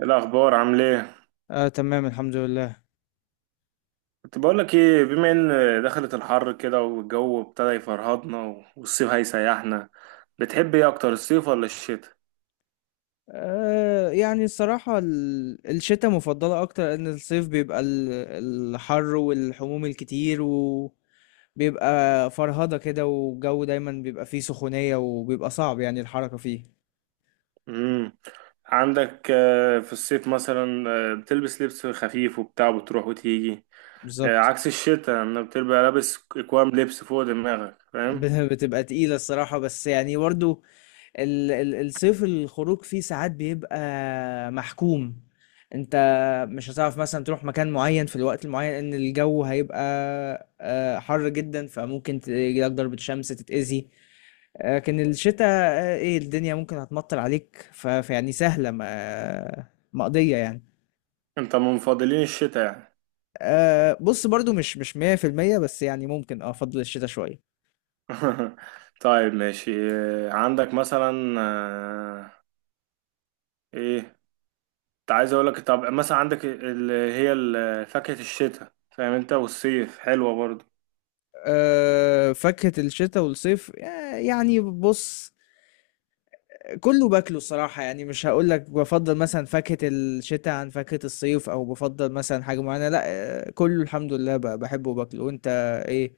إيه الأخبار، عامل إيه؟ آه، تمام، الحمد لله. كنت بقول لك إيه، بما إن دخلت الحر كده والجو ابتدى يفرهدنا والصيف هيسيحنا. بتحب إيه أكتر، الصيف ولا الشتاء؟ يعني الصراحة، الشتاء مفضلة أكتر، لأن الصيف بيبقى الحر والحموم الكتير، وبيبقى فرهضة كده، والجو دايما بيبقى فيه سخونية، وبيبقى صعب يعني الحركة فيه. مم. عندك في الصيف مثلا بتلبس لبس خفيف وبتاع، بتروح وتيجي. بالظبط. عكس الشتاء، إنك بتبقى لابس أكوام لبس فوق دماغك، فاهم؟ بتبقى تقيلة الصراحة، بس يعني برضو الصيف الخروج فيه ساعات بيبقى محكوم. انت مش هتعرف مثلا تروح مكان معين في الوقت المعين، ان الجو هيبقى حر جدا، فممكن تجيلك ضربة شمس تتأذي. لكن الشتاء، ايه، الدنيا ممكن هتمطر عليك، فيعني سهلة، مقضية يعني. أنت من مفضلين الشتاء يعني. بص، برضو مش 100%، بس يعني ممكن افضل الشتاء شوية. طيب ماشي، عندك مثلا إيه؟ عايز اقول لك، طب مثلا عندك اللي هي فاكهة الشتاء، فاهم انت، والصيف حلوة برضو. فاكهة الشتاء والصيف، يعني بص، كله باكله الصراحة، يعني مش هقول لك بفضل مثلا فاكهة الشتاء عن فاكهة الصيف، او بفضل مثلا حاجة معينة، لا. كله الحمد لله بحبه وباكله. وانت؟ ايه؟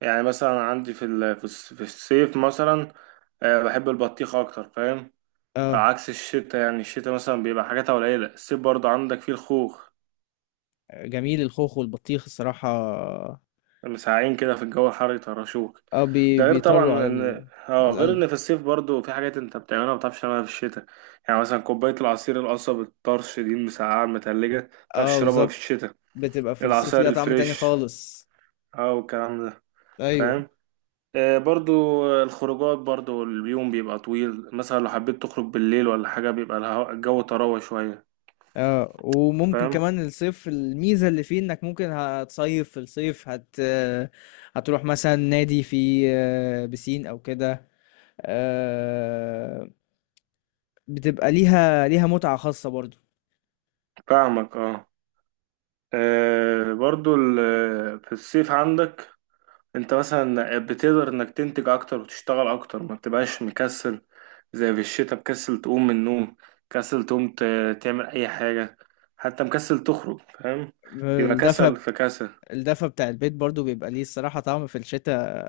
يعني مثلا عندي في الصيف مثلا بحب البطيخ اكتر، فاهم. اه، عكس الشتاء، يعني الشتاء مثلا بيبقى حاجاتها قليلة. الصيف برضو عندك فيه الخوخ، جميل، الخوخ والبطيخ الصراحة. مساعين كده في الجو الحر يطرشوك. اه، ده غير طبعا بيطروا على ان اه، غير القلب. ان في الصيف برضو في حاجات انت بتعملها ما بتعرفش تعملها في الشتاء. يعني مثلا كوباية العصير القصب الطرش دي، المسقعة المتلجة، ما بتعرفش اه، تشربها في بالظبط، الشتاء. بتبقى في الصيف العصاير ليها طعم تاني الفريش خالص. اه والكلام ده، ايوه. فاهم. آه برضو الخروجات، برضو اليوم بيبقى طويل، مثلا لو حبيت تخرج بالليل ولا حاجة بيبقى الجو طراوة شوية. اه، وممكن فاهم. كمان الصيف الميزة اللي فيه، انك ممكن هتصيف في الصيف، هت آه، هتروح مثلا نادي فيه بسين او كده. آه، بتبقى ليها متعة خاصة برضو. فاهمك اه. في الصيف عندك، انت مثلا بتقدر انك تنتج اكتر وتشتغل اكتر، ما بتبقاش مكسل زي في الشتاء. مكسل تقوم من النوم، مكسل تقوم تعمل اي حاجة، حتى مكسل تخرج، فاهم. بيبقى كسل الدفى في كسل. الدفى بتاع البيت برضو بيبقى ليه الصراحة طعم في الشتاء.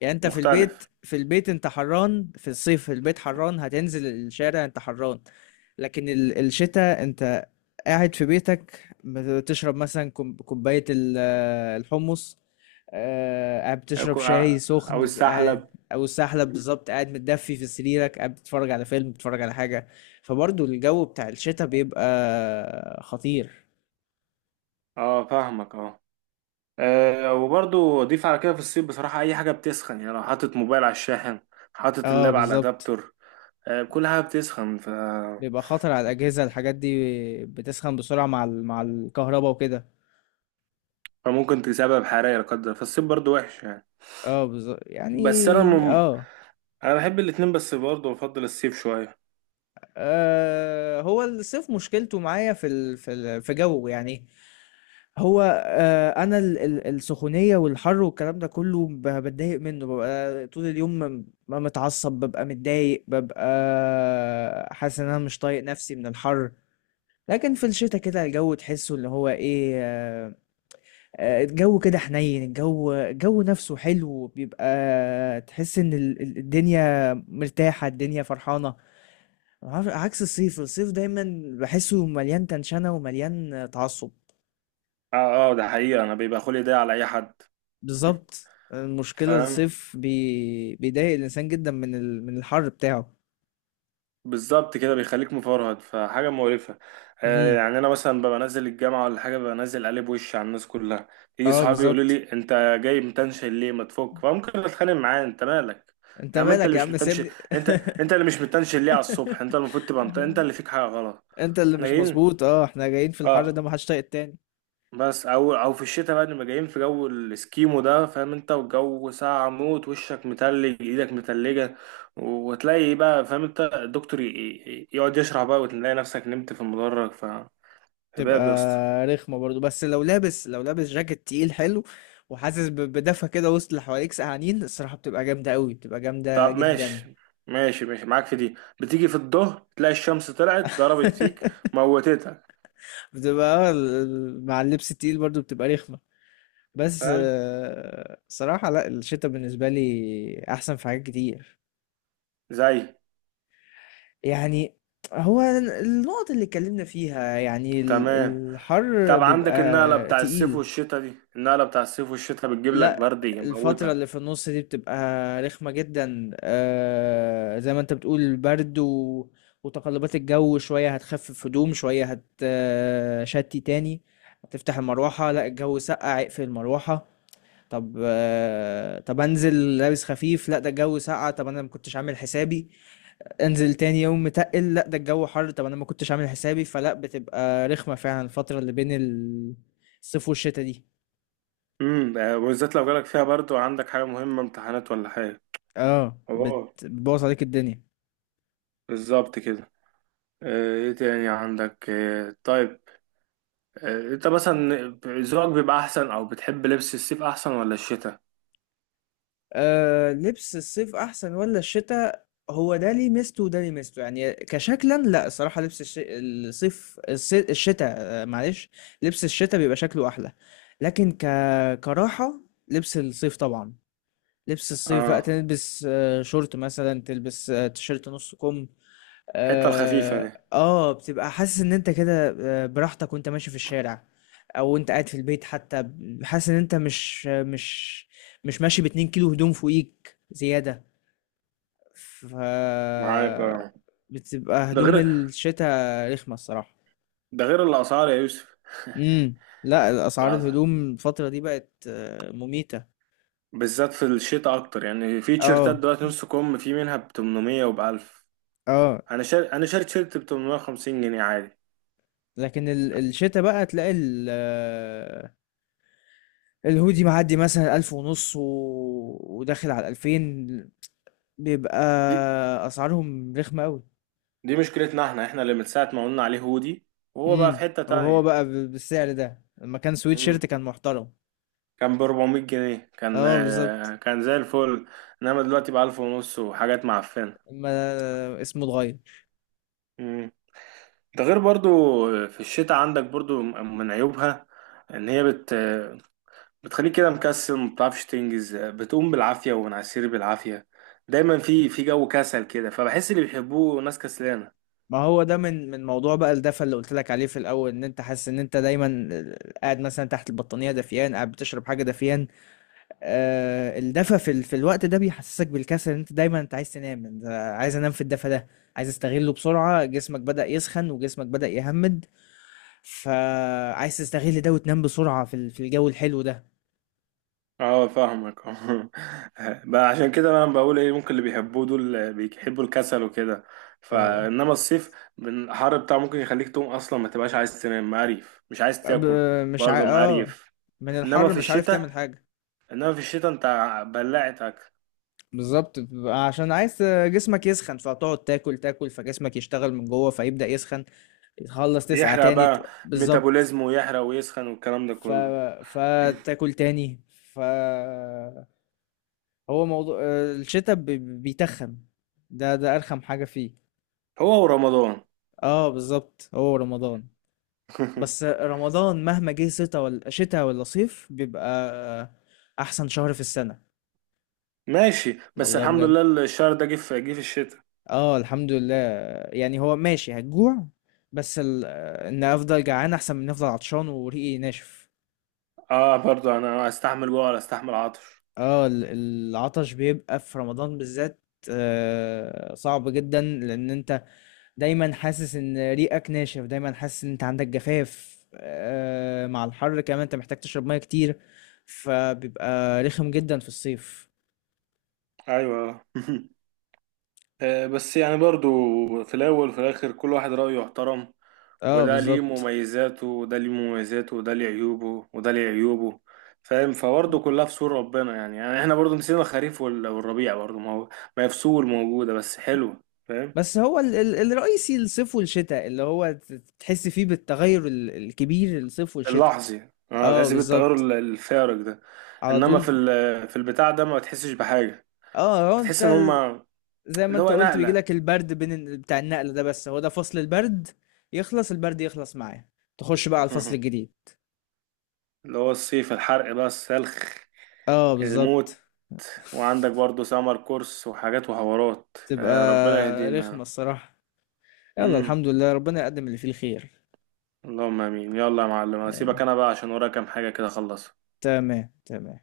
يعني انت في مختلف. البيت، في البيت انت حران، في الصيف في البيت حران، هتنزل الشارع انت حران. لكن الشتاء، انت قاعد في بيتك، بتشرب مثلا كوباية الحمص. قاعد بتشرب او شاي أو سخن، قاعد. السحلب. او السحلب، بالظبط، قاعد متدفي في سريرك، قاعد بتتفرج على فيلم، بتتفرج على حاجة. فبرضو الجو بتاع الشتاء بيبقى خطير. اه فاهمك اه. وبرضو اضيف على كده، في الصيف بصراحة اي حاجة بتسخن. يعني لو حاطط موبايل على الشاحن، حاطط اه، اللاب على بالظبط، الادابتور، كل حاجة بتسخن ف... بيبقى خطر على الأجهزة، الحاجات دي بتسخن بسرعة مع الكهرباء وكده. فممكن تسبب حرارة لا قدر، فالصيف برضو وحش يعني. اه، بالظبط يعني. بس انا مم... اه، انا بحب الاتنين، بس برضو بفضل الصيف شوية. هو الصيف مشكلته معايا في جو يعني. هو انا السخونيه والحر والكلام ده كله بتضايق منه، ببقى طول اليوم متعصب، ببقى متضايق، ببقى حاسس ان انا مش طايق نفسي من الحر. لكن في الشتاء كده الجو تحسه اللي هو ايه، الجو كده حنين، الجو نفسه حلو، بيبقى تحس ان الدنيا مرتاحه، الدنيا فرحانه. عكس الصيف، الصيف دايما بحسه مليان تنشنه، ومليان تعصب. اه اه، ده حقيقة، انا بيبقى خلقي ضيق على اي حد، بالظبط، المشكلة فاهم. الصيف بيضايق الإنسان جدا من الحر بتاعه. بالظبط كده، بيخليك مفرهد، فحاجة مقرفة. آه امم. يعني أنا مثلا ببقى نازل الجامعة ولا حاجة، ببقى نازل قلب وشي على الناس كلها. يجي اه، صحابي يقولوا بالظبط، لي أنت جاي متنشن ليه، ما تفك، فممكن أتخانق معاه، أنت مالك. انت يا عم أنت مالك اللي يا مش عم، متنشن. سيبني. أنت أنت اللي مش متنشن ليه على الصبح، أنت المفروض تبقى مت... أنت اللي فيك حاجة غلط. انت اللي إحنا مش جايين، مظبوط، احنا جايين في الحر أه. ده محدش طايق التاني. بس او او في الشتاء بقى، نبقى جايين في جو الاسكيمو ده، فاهم انت، والجو ساقع موت، وشك متلج، ايدك متلجه، وتلاقي بقى فاهم انت الدكتور يقعد يشرح بقى، وتلاقي نفسك نمت في المدرج، فهباب. تبقى يا اسطى. رخمة برضو، بس لو لابس جاكيت تقيل حلو، وحاسس بدفى كده وسط اللي حواليك سقعانين، الصراحة بتبقى جامدة قوي، بتبقى جامدة طب جدا. ماشي، ماشي معاك في دي. بتيجي في الظهر تلاقي الشمس طلعت ضربت فيك، موتتك. بتبقى، اه، مع اللبس التقيل برضو بتبقى رخمة. بس فاهم. صراحة لا، الشتاء بالنسبة لي أحسن في حاجات كتير. زي. يعني هو النقط اللي اتكلمنا فيها يعني، تمام. الحر طب عندك النقله بيبقى بتاع الصيف تقيل. والشتاء دي، النقله بتاع الصيف والشتاء بتجيب لك لا، برد الفترة اللي يموتك. في النص دي بتبقى رخمة جدا، زي ما انت بتقول، البرد و... وتقلبات الجو شوية، هتخفف هدوم شوية، هتشتي تاني، هتفتح المروحة، لا الجو سقع اقفل المروحة. طب انزل لابس خفيف، لا ده الجو ساقع، طب انا ما كنتش عامل حسابي. انزل تاني يوم متقل، لا ده الجو حر، طب انا ما كنتش عامل حسابي. فلا، بتبقى رخمة فعلا الفترة اللي بين الصيف والشتاء دي. امم، ده بالذات لو جالك فيها برضو عندك حاجة مهمة، امتحانات ولا حاجة. اه، اه بتبوظ عليك الدنيا. بالظبط كده. ايه تاني عندك، طيب انت مثلا ذوقك بيبقى احسن، او بتحب لبس الصيف احسن ولا الشتاء؟ لبس الصيف احسن ولا الشتاء؟ هو ده ليه ميزته وده ليه ميزته، يعني كشكلا لا، الصراحة لبس الصيف، الشتاء، معلش، لبس الشتاء بيبقى شكله احلى. لكن كراحة، لبس الصيف طبعا. لبس الصيف بقى اه تلبس شورت مثلا، تلبس تيشيرت نص كم. الحتة الخفيفة دي. بتبقى حاسس ان انت كده براحتك، وانت ماشي في الشارع، او انت قاعد في البيت حتى، حاسس ان انت مش ماشي باتنين كيلو هدوم فوقيك زيادة. ف معاك اه. بتبقى ده غير هدوم الشتاء رخمة الصراحة. ده غير الاسعار يا يوسف، امم. لا، اسعار العسل. الهدوم الفترة دي بقت مميتة. بالذات في الشتاء اكتر. يعني في تيشيرتات اه. دلوقتي نص كم، في منها ب 800 وب 1000. اه، انا شاري تيشيرت ب 850 جنيه عادي. لكن الشتا بقى تلاقي الهودي معدي مثلا ألف ونص و... وداخل على الألفين، بيبقى أسعارهم رخمة أوي. دي مشكلتنا، احنا اللي من ساعة ما قلنا عليه هودي، وهو بقى في امم. حتة وهو تانية. بقى بالسعر ده، لما كان سويت مم. شيرت كان محترم. كان ب 400 جنيه، كان اه بالظبط، كان زي الفل. انما دلوقتي بقى 1000 ونص وحاجات معفنة. ما اسمه اتغير. مم. ده غير برضو في الشتاء عندك برضو من عيوبها، ان هي بتخليك كده مكسل، ما بتعرفش تنجز، بتقوم بالعافية ومنعسير بالعافية، دايما في جو كسل كده، فبحس اللي بيحبوه ناس كسلانة. ما هو ده من موضوع بقى الدفى اللي قلت لك عليه في الأول، إن أنت حاسس إن أنت دايما قاعد مثلا تحت البطانية دافيان، قاعد بتشرب حاجة دافيان. الدفى في الوقت ده بيحسسك بالكسل، إن انت دايما انت عايز تنام، انت عايز انام في الدفى ده، عايز استغله بسرعة، جسمك بدأ يسخن، وجسمك بدأ يهمد، فعايز تستغل ده وتنام بسرعة في الجو الحلو ده. اه فاهمك اه. بقى عشان كده بقى انا بقول ايه، ممكن اللي بيحبوه دول بيحبوا الكسل وكده. آه، فانما الصيف من الحر بتاعه ممكن يخليك تقوم اصلا، ما تبقاش عايز تنام، مقريف، مش عايز تاكل، ب- مش عا... برضه اه مقريف. من انما الحر في مش عارف تعمل الشتاء حاجة. انما في الشتاء انت بلعت اكل. بالظبط، بيبقى عشان عايز جسمك يسخن، فتقعد تاكل تاكل، فجسمك يشتغل من جوه، فيبدأ يسخن، تخلص تسقع يحرق تاني، بقى، بالظبط. ميتابوليزم، ويحرق ويسخن والكلام ده ف... كله. فتاكل تاني. هو موضوع الشتاء بيتخن، ده ارخم حاجة فيه. هو ورمضان. اه بالظبط، هو رمضان. بس رمضان مهما جه شتاء ولا شتاء ولا صيف، بيبقى احسن شهر في السنة. ماشي، بس والله الحمد بجد، لله الشهر ده جه في الشتاء. اه الحمد لله. يعني هو ماشي هتجوع، بس ان افضل جعان احسن من افضل عطشان وريقي ناشف. اه برضه، انا استحمل جوع ولا استحمل عطش. اه، العطش بيبقى في رمضان بالذات صعب جدا، لان انت دايما حاسس ان ريقك ناشف، دايما حاسس ان انت عندك جفاف، مع الحر كمان انت محتاج تشرب ميه كتير، فبيبقى رخم جدا في الصيف. ايوه. بس يعني برضو، في الأول وفي الآخر كل واحد رأيه يحترم، اه وده ليه بالظبط. مميزاته وده ليه مميزاته، وده ليه عيوبه وده ليه عيوبه، فاهم. فبرضه كلها في سور ربنا يعني. يعني احنا برضه نسينا الخريف والربيع برضه، ما هو ما هي فصول موجودة بس حلوة، فاهم. بس هو ال ال الرئيسي الصيف والشتاء، اللي هو تحس فيه بالتغير الكبير، الصيف والشتاء. اللحظي اه، اه تحس بالتغير بالظبط، الفارق ده. على انما طول. في البتاع ده ما تحسش بحاجة. اه، هو انت بتحس ان هما زي ما اللي انت هو قلت، نقلة. بيجيلك البرد بين بتاع النقل ده، بس هو ده فصل البرد، يخلص البرد يخلص معاه، تخش بقى على الفصل الجديد. اللي هو الصيف، الحرق بقى، السلخ، اه الموت. بالظبط، وعندك برضو سمر كورس وحاجات وحوارات، بتبقى ربنا رخمة يهدينا. الصراحة. يلا امم، الحمد لله، ربنا يقدم اللي فيه الخير. اللهم امين. يلا يا معلم، هسيبك آمين. انا بقى عشان ورايا كام حاجة كده اخلصها. تمام، تمام.